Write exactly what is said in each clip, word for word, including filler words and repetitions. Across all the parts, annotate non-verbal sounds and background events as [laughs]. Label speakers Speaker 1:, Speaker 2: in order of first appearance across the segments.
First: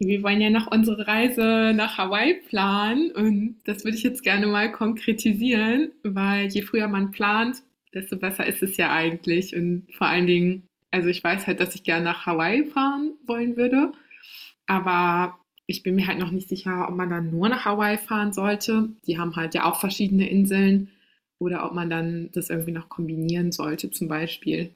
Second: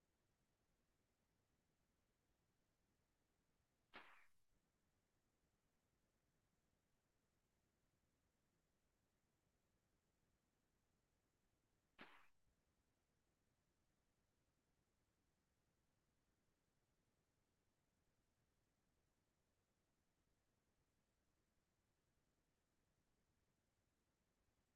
Speaker 1: Wir wollen ja noch unsere Reise nach Hawaii planen und das würde ich jetzt gerne mal konkretisieren, weil je früher man plant, desto besser ist es ja eigentlich. Und vor allen Dingen, also ich weiß halt, dass ich gerne nach Hawaii fahren wollen würde, aber ich bin mir halt noch nicht sicher, ob man dann nur nach Hawaii fahren sollte. Die haben halt ja auch verschiedene Inseln oder ob man dann das irgendwie noch kombinieren sollte, zum Beispiel.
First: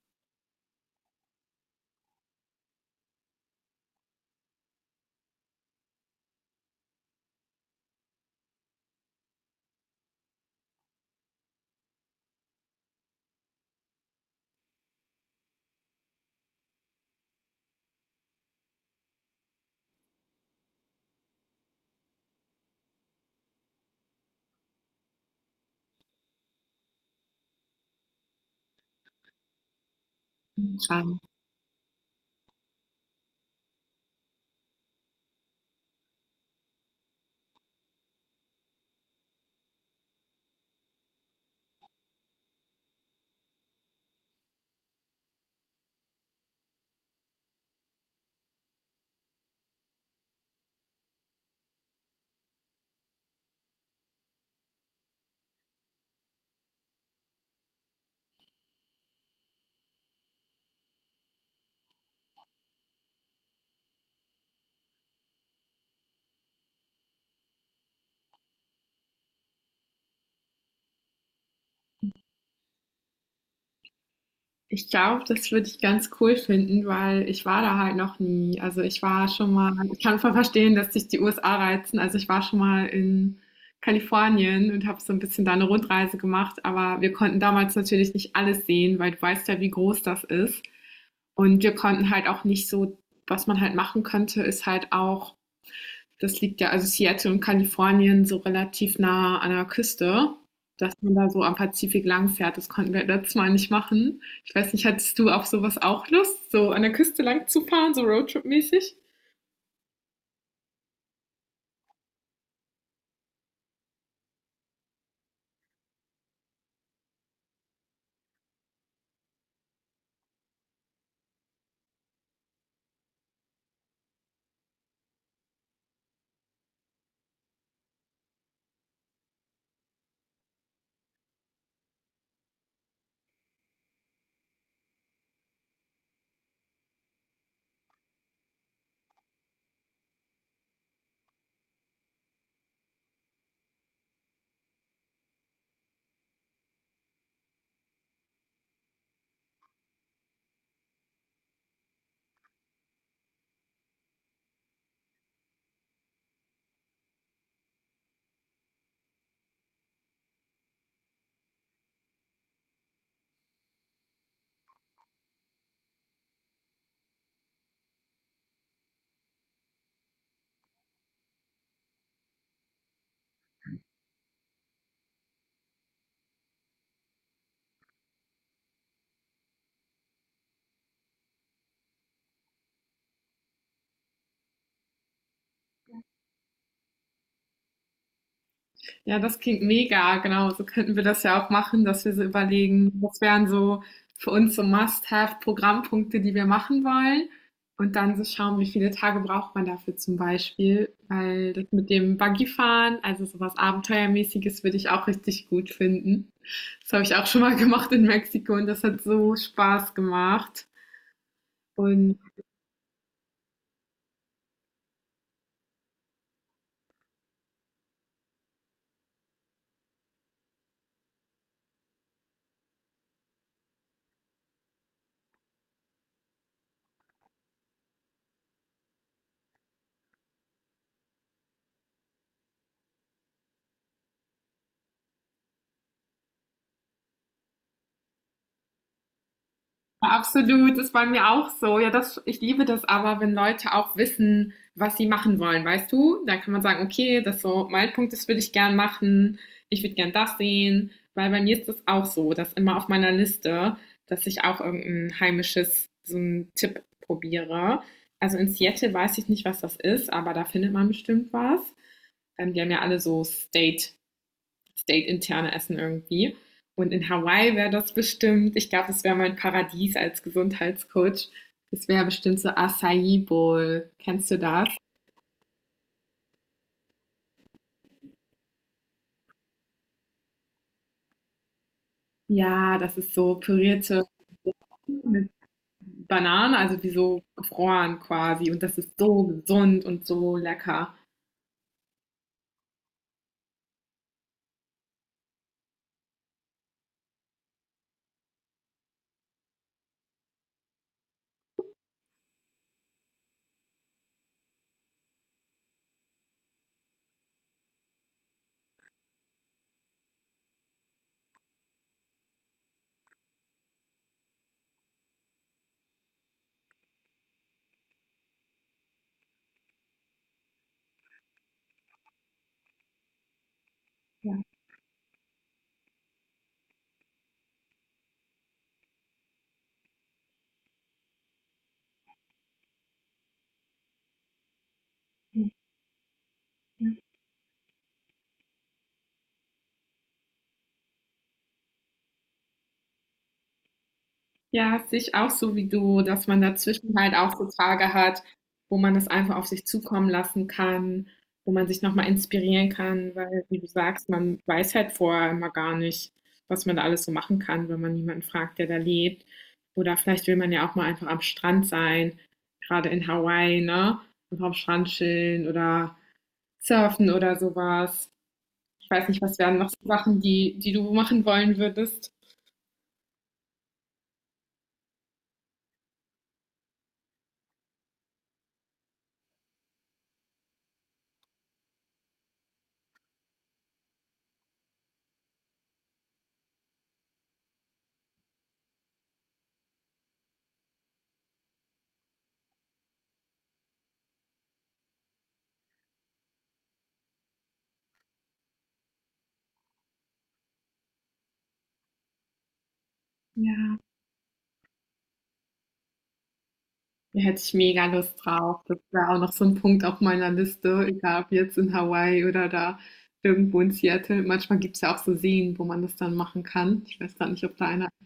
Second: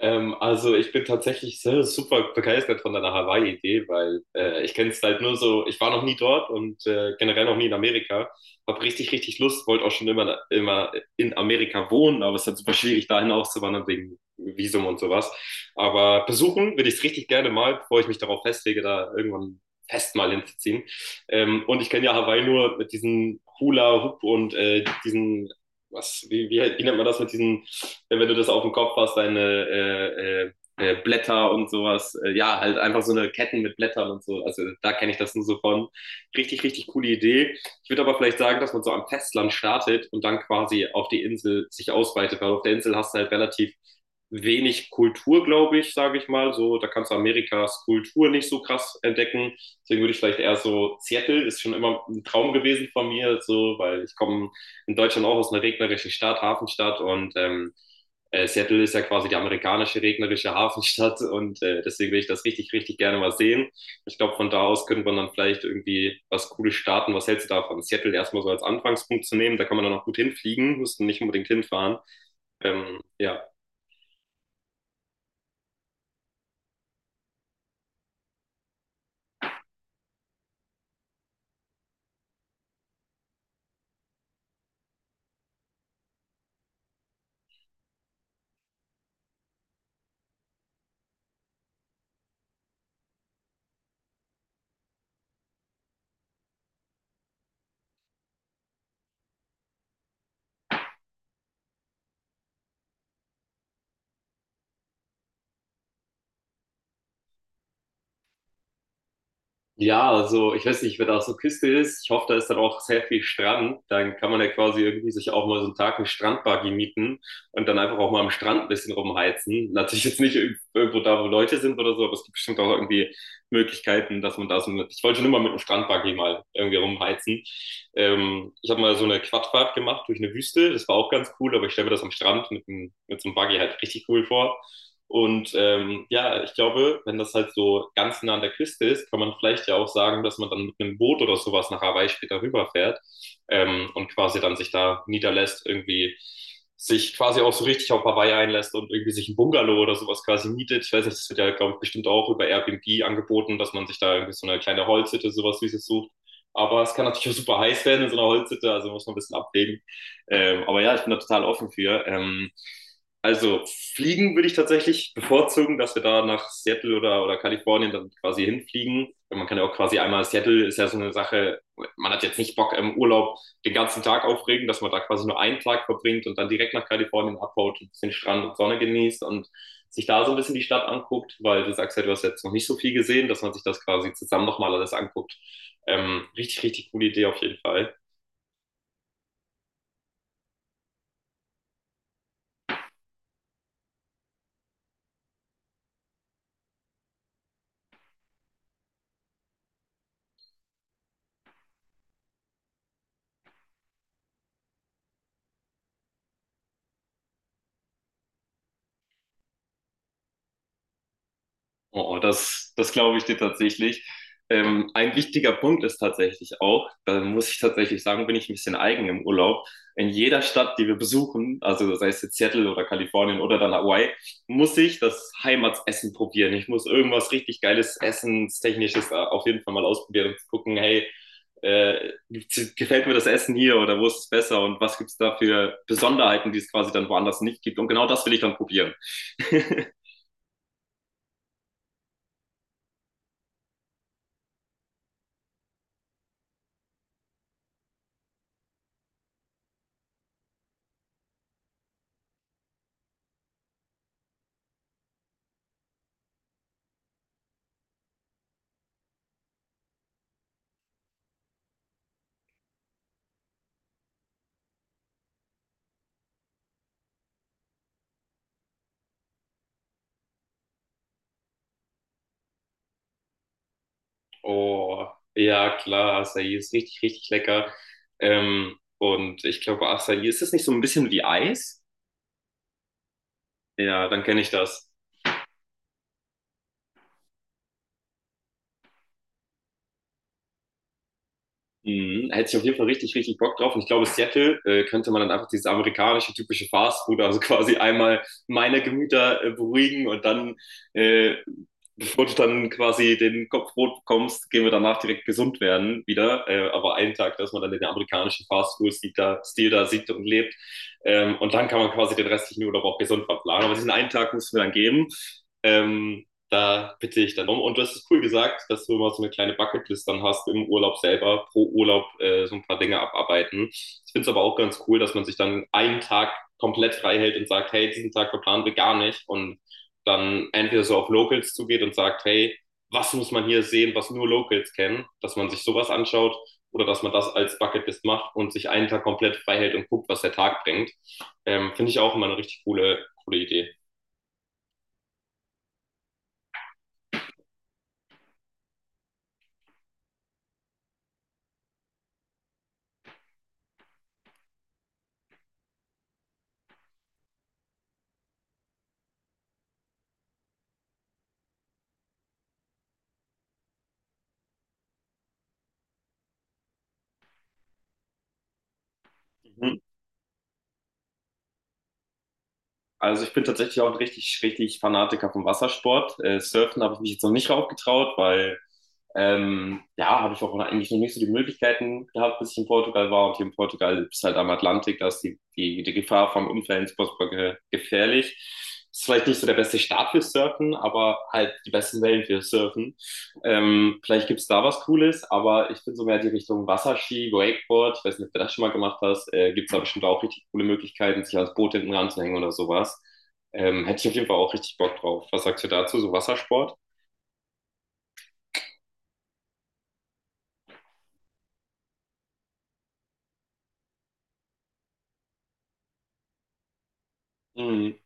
Speaker 2: Ähm, also ich bin tatsächlich sehr, super begeistert von deiner Hawaii-Idee, weil äh, ich kenne es halt nur so. Ich war noch nie dort und äh, generell noch nie in Amerika. Hab richtig, richtig Lust, wollte auch schon immer, immer in Amerika wohnen, aber es ist halt super schwierig, dahin auszuwandern wegen Visum und sowas. Aber besuchen würde ich es richtig gerne mal, bevor ich mich darauf festlege, da irgendwann fest mal hinzuziehen. Ähm, und ich kenne ja Hawaii nur mit diesen Hula-Hoop und äh, diesen, was, wie, wie, wie nennt man das mit diesen, wenn du das auf dem Kopf hast, deine äh, äh,
Speaker 1: Ähm,
Speaker 2: äh, Blätter und sowas. Äh, ja, halt einfach so eine Ketten mit Blättern und so. Also da kenne ich das nur so von. Richtig, richtig coole Idee. Ich würde aber vielleicht sagen, dass man so am Festland startet und dann quasi auf die Insel sich ausweitet, weil auf der Insel hast du halt relativ wenig Kultur, glaube ich, sage ich mal. So, da kannst du Amerikas Kultur nicht so krass entdecken. Deswegen würde ich vielleicht eher so, Seattle ist schon immer ein Traum gewesen von mir, so, weil ich komme in Deutschland auch aus einer regnerischen Stadt, Hafenstadt, und ähm, äh, Seattle ist ja quasi die amerikanische regnerische Hafenstadt [laughs] und äh, deswegen will ich das richtig, richtig gerne mal sehen. Ich glaube, von da aus könnte man dann vielleicht irgendwie was Cooles starten. Was hältst du davon? Seattle erstmal so als Anfangspunkt zu nehmen, da kann man dann auch gut hinfliegen, muss nicht unbedingt hinfahren. Ähm, ja,
Speaker 1: Ich glaube, das würde ich ganz cool finden, weil ich war da halt noch nie. Also ich war schon mal, ich kann voll verstehen, dass sich die U S A reizen. Also ich war schon mal in Kalifornien und habe so ein bisschen da eine Rundreise gemacht, aber wir konnten damals natürlich nicht alles sehen, weil du weißt ja, wie groß das ist. Und wir konnten halt auch nicht so, was man halt machen könnte, ist halt auch das liegt ja, also Seattle und Kalifornien so relativ nah an der Küste, dass man da so am Pazifik lang fährt. Das konnten wir letztes Mal nicht machen. Ich weiß nicht, hattest du auf sowas auch Lust, so an der Küste lang zu fahren, so Roadtrip-mäßig?
Speaker 2: Ja, also ich weiß nicht, wenn da so eine Küste ist, ich hoffe, da ist dann auch sehr viel Strand. Dann kann man ja quasi irgendwie sich auch mal so einen Tag einen Strandbuggy mieten und dann einfach auch mal am Strand ein bisschen rumheizen. Natürlich jetzt nicht irg- irgendwo da, wo Leute sind oder so, aber es gibt bestimmt auch irgendwie Möglichkeiten, dass man da so mit, ich wollte schon immer mit einem Strandbuggy mal irgendwie rumheizen. Ähm, ich habe mal so eine Quadfahrt gemacht durch eine Wüste, das war auch ganz cool, aber ich stelle mir das am Strand mit, einem, mit so einem Buggy halt richtig cool vor. Und ähm, ja, ich glaube, wenn das halt so ganz nah an der Küste ist, kann man vielleicht ja auch sagen, dass man dann mit einem Boot oder sowas nach Hawaii später rüberfährt, ähm, und quasi dann sich da niederlässt, irgendwie sich quasi auch so richtig auf Hawaii einlässt und irgendwie sich ein Bungalow oder sowas quasi mietet. Ich weiß nicht, das wird ja, glaube ich, bestimmt auch über Airbnb angeboten, dass man sich da irgendwie so eine kleine Holzhütte, sowas Süßes sucht. Aber es kann natürlich auch super heiß werden in so einer Holzhütte, also muss man ein bisschen abwägen. Ähm, aber ja, ich bin da total offen für. Ähm, also fliegen würde ich tatsächlich bevorzugen, dass wir da nach Seattle oder, oder Kalifornien dann quasi hinfliegen. Man kann ja auch quasi einmal, Seattle ist ja so eine Sache, man hat jetzt nicht Bock im Urlaub den ganzen Tag aufregen, dass man da quasi nur einen Tag verbringt und dann direkt nach Kalifornien abhaut, ein bisschen Strand und Sonne genießt und sich da so ein bisschen die Stadt anguckt, weil du sagst ja, du hast jetzt noch nicht so viel gesehen, dass man sich das quasi zusammen nochmal alles anguckt. Ähm, richtig, richtig coole Idee auf jeden Fall.
Speaker 1: Ja, das klingt mega, genau. So könnten wir das ja auch machen, dass wir so überlegen, was wären so für uns so Must-Have-Programmpunkte, die wir machen wollen. Und dann so schauen, wie viele Tage braucht man dafür zum Beispiel. Weil das mit dem Buggyfahren, also sowas Abenteuermäßiges, würde ich auch richtig gut finden. Das habe ich auch schon mal [laughs] gemacht in Mexiko und das hat so Spaß gemacht.
Speaker 2: Oh,
Speaker 1: Und
Speaker 2: das, das glaube ich dir tatsächlich. Ähm, ein wichtiger Punkt ist tatsächlich auch, da muss ich tatsächlich sagen, bin ich ein bisschen eigen im Urlaub. In jeder Stadt, die wir besuchen, also sei es jetzt Seattle oder Kalifornien oder dann Hawaii, muss ich das Heimatsessen probieren. Ich muss irgendwas richtig geiles Essenstechnisches da auf jeden Fall mal ausprobieren und gucken, hey, äh, gibt's- gefällt mir das Essen hier oder wo ist es besser und was gibt es da für Besonderheiten, die es quasi dann woanders nicht gibt. Und genau das will ich dann probieren. [laughs]
Speaker 1: absolut, ist bei mir auch so. Ja, das, ich liebe das aber, wenn Leute auch wissen, was sie machen wollen, weißt du? Da kann man sagen, okay, das so mein Punkt, das würde ich gern machen, ich würde gern das sehen, weil bei mir ist das auch so, dass immer auf meiner Liste, dass ich auch irgendein heimisches, so einen Tipp probiere. Also in Seattle weiß ich nicht, was das ist, aber da findet man bestimmt was. Ähm, die haben ja alle so State state-interne Essen irgendwie. Und in Hawaii wäre das bestimmt, ich glaube, das wäre mein Paradies als Gesundheitscoach. Das wäre bestimmt so Acai Bowl. Kennst du das?
Speaker 2: Oh, ja, klar, Acai ist richtig, richtig lecker. Ähm, und ich glaube, Acai, ist das nicht so ein bisschen wie Eis?
Speaker 1: Ja, das ist so pürierte
Speaker 2: Ja, dann kenne ich das.
Speaker 1: mit Bananen, also wie so gefroren quasi. Und das ist so gesund und so lecker.
Speaker 2: Mhm, hätte ich auf jeden Fall richtig, richtig Bock drauf. Und ich glaube, Seattle äh, könnte man dann einfach dieses amerikanische typische Fast Food, also [laughs] quasi einmal meine Gemüter äh, beruhigen und dann, äh, bevor du dann quasi den Kopf rot bekommst, gehen wir danach direkt gesund werden wieder. Äh, aber einen Tag, dass man dann den amerikanischen Fast Food-Stil da, Stil da sieht und lebt. Ähm, und dann kann man quasi den restlichen Urlaub auch gesund verplanen. Aber diesen einen Tag müssen wir dann geben. Ähm, da bitte ich dann um. Und du hast es cool gesagt, dass du immer so eine kleine Bucketlist dann hast im Urlaub selber, pro Urlaub äh, so ein paar Dinge abarbeiten. Ich finde es aber
Speaker 1: Ja.
Speaker 2: auch ganz cool, dass man sich dann einen Tag komplett frei hält und sagt, hey, diesen Tag verplanen wir gar nicht. Und dann entweder so auf Locals zugeht und sagt, hey, was muss man hier sehen, was nur Locals kennen, dass man sich sowas anschaut, oder dass man das als Bucketlist macht und sich einen Tag komplett frei hält und guckt, was der Tag bringt. Ähm, finde ich auch immer eine richtig coole, coole Idee.
Speaker 1: Ja, sehe ich auch so wie du, dass man dazwischen halt auch so Tage hat, wo man das einfach auf sich zukommen lassen kann, wo man sich noch mal inspirieren kann, weil, wie du sagst, man weiß halt vorher immer gar nicht, was man da alles so machen kann, wenn man niemanden fragt, der da lebt. Oder vielleicht will man ja auch mal einfach am Strand sein, gerade in Hawaii, ne? Einfach am Strand chillen oder surfen oder sowas. Ich weiß nicht, was wären noch so
Speaker 2: Mhm.
Speaker 1: Sachen, die, die du machen wollen würdest?
Speaker 2: Also ich bin tatsächlich auch ein richtig, richtig Fanatiker vom Wassersport. Äh, Surfen habe ich mich jetzt noch nicht raufgetraut, weil ähm, ja, habe ich auch eigentlich noch nicht so die Möglichkeiten gehabt, bis ich in Portugal war. Und hier in Portugal ist halt am Atlantik, da ist die, die, die Gefahr vom Unfällen ist furchtbar ge gefährlich. Ist vielleicht nicht so der beste Start für Surfen, aber halt die besten Wellen für Surfen. Ähm, vielleicht gibt's da was Cooles, aber ich bin so mehr die Richtung Wasserski, Wakeboard. Ich weiß nicht, ob du das schon mal gemacht hast. Äh, gibt's da bestimmt auch richtig coole Möglichkeiten, sich ans Boot hinten ranzuhängen oder sowas.
Speaker 1: Ja.
Speaker 2: Ähm, hätte ich auf jeden Fall auch richtig Bock drauf. Was sagst du dazu, so Wassersport?
Speaker 1: Da hätte ich mega Lust drauf. Das wäre auch noch so ein Punkt auf meiner Liste, egal ob jetzt in Hawaii oder da irgendwo in Seattle. Manchmal gibt es ja auch so Seen, wo man das dann machen kann. Ich weiß gar nicht, ob da einer
Speaker 2: Mhm.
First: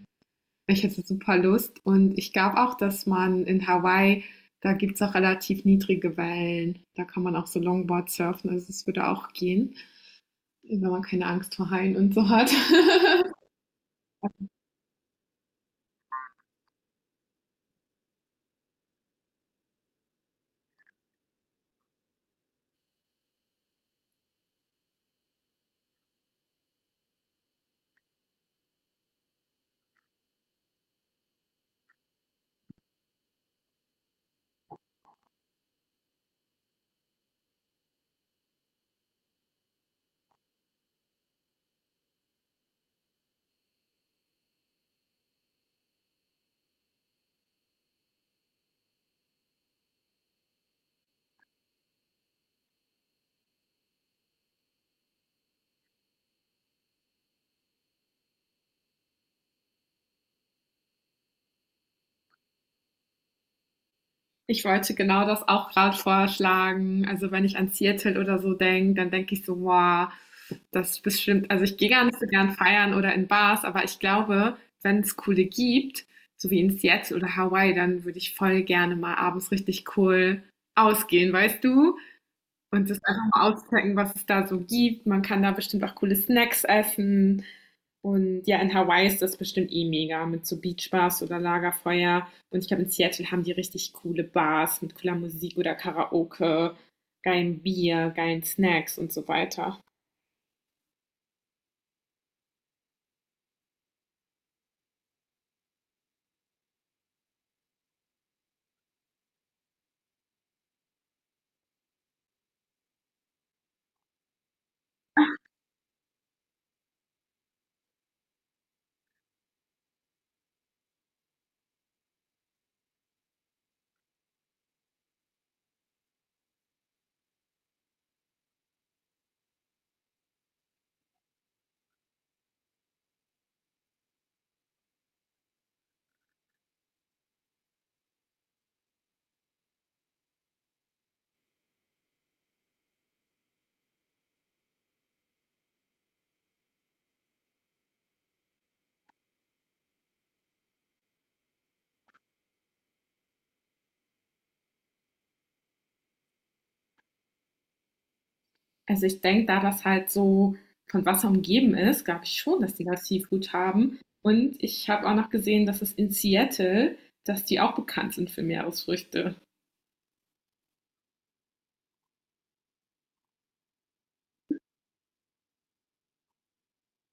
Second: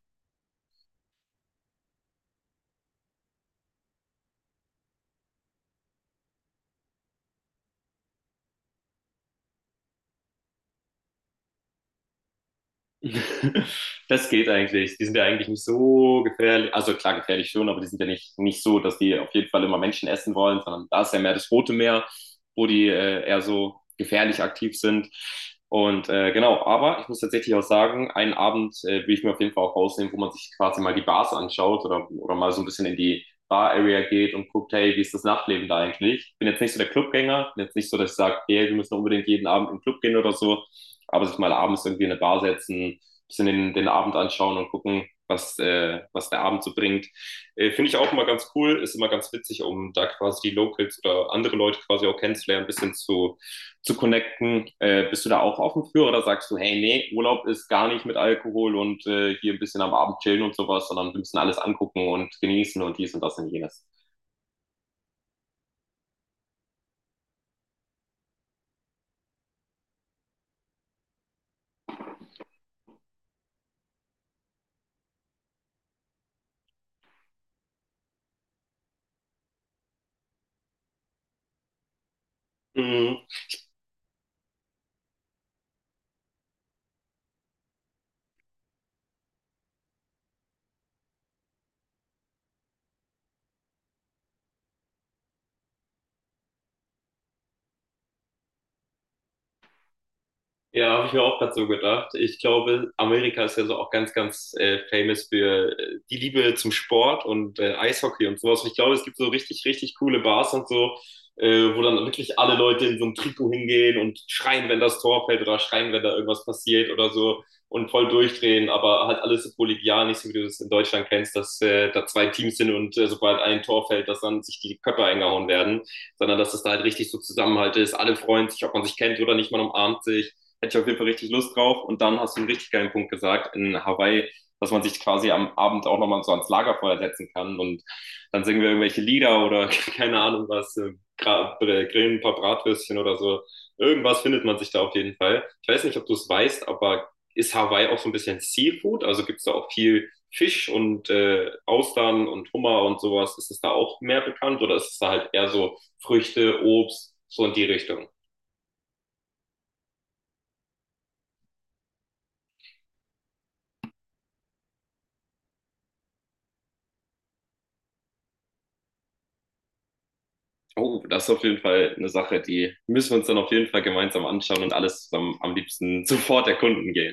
Speaker 1: ich hätte super Lust und ich glaube auch, dass man in Hawaii da gibt's auch relativ niedrige Wellen. Da kann man auch so Longboard surfen, also, es würde auch gehen, wenn man keine Angst vor Haien und so hat. [laughs]
Speaker 2: [laughs] Das geht eigentlich. Die sind ja eigentlich nicht so gefährlich. Also klar, gefährlich schon, aber die sind ja nicht, nicht so, dass die auf jeden Fall immer Menschen essen wollen, sondern da ist ja mehr das Rote Meer, wo die äh, eher so gefährlich aktiv sind. Und äh, genau, aber ich muss tatsächlich auch sagen, einen Abend äh, will ich mir auf jeden Fall auch rausnehmen, wo man sich quasi mal die Bars anschaut oder, oder mal so ein bisschen in die Bar-Area geht und guckt, hey, wie ist das Nachtleben da eigentlich? Ich bin jetzt nicht so der Clubgänger, bin jetzt nicht so, dass ich sage, hey, wir müssen unbedingt jeden Abend in den Club gehen oder so, aber sich mal abends irgendwie in eine Bar setzen, bisschen den, den Abend anschauen und gucken, was, äh, was der Abend so bringt. Äh, Finde ich auch immer ganz cool, ist immer ganz witzig, um da quasi die Locals oder andere Leute quasi auch kennenzulernen, ein bisschen zu, zu connecten. Äh, bist du da auch offen für, oder sagst du, hey, nee, Urlaub ist gar nicht mit Alkohol und äh, hier ein bisschen am Abend chillen und sowas, sondern wir müssen alles angucken und genießen und dies und das und jenes?
Speaker 1: Ich wollte genau das auch gerade vorschlagen. Also, wenn ich an Seattle oder so denke, dann denke ich so: „Boah, das ist bestimmt“, also, ich gehe gar nicht so gern feiern oder in Bars, aber ich glaube, wenn es coole gibt, so wie in Seattle oder Hawaii, dann würde ich voll gerne mal abends richtig cool ausgehen, weißt du? Und das
Speaker 2: Mm,
Speaker 1: einfach mal auschecken, was es da so gibt. Man kann da bestimmt auch coole Snacks essen und ja, in Hawaii ist das bestimmt eh mega mit so Beachbars oder Lagerfeuer. Und ich glaube, in Seattle haben die richtig coole Bars mit cooler Musik oder Karaoke, geilen Bier, geilen Snacks und so weiter.
Speaker 2: ja, habe ich mir auch gerade so gedacht. Ich glaube, Amerika ist ja so auch ganz, ganz äh, famous für äh, die Liebe zum Sport und äh, Eishockey und sowas. Und ich glaube, es gibt so richtig, richtig coole Bars und so, äh, wo dann wirklich alle Leute in so einem Trikot hingehen und schreien, wenn das Tor fällt oder schreien, wenn da irgendwas passiert oder so und voll durchdrehen, aber halt alles so kollegial, nicht so wie du das in Deutschland kennst, dass äh, da zwei Teams sind und äh, sobald ein Tor fällt, dass dann sich die Köpfe eingehauen werden, sondern dass es da halt richtig so Zusammenhalt ist, alle freuen sich, ob man sich kennt oder nicht, man umarmt sich. Hätte ich auf jeden Fall richtig Lust drauf. Und dann hast du einen richtig geilen Punkt gesagt in Hawaii, dass man sich quasi am Abend auch nochmal so ans Lagerfeuer setzen kann. Und dann singen wir irgendwelche Lieder oder [laughs] keine Ahnung was, äh, äh, grillen ein paar Bratwürstchen oder so. Irgendwas findet man sich da auf jeden Fall. Ich weiß nicht, ob du es weißt, aber ist Hawaii auch so ein bisschen Seafood? Also gibt es da auch viel Fisch und äh, Austern und Hummer und sowas? Ist es da auch mehr bekannt oder ist es da halt eher so Früchte, Obst, so in die Richtung?
Speaker 1: Also ich denke, da das halt so von Wasser umgeben ist, glaube ich schon, dass die da Seafood haben. Und ich habe auch noch gesehen, dass es in Seattle, dass die auch bekannt sind für Meeresfrüchte.
Speaker 2: Oh, das ist auf jeden Fall eine Sache, die müssen wir uns dann auf jeden Fall gemeinsam anschauen und alles zusammen am liebsten sofort erkunden gehen.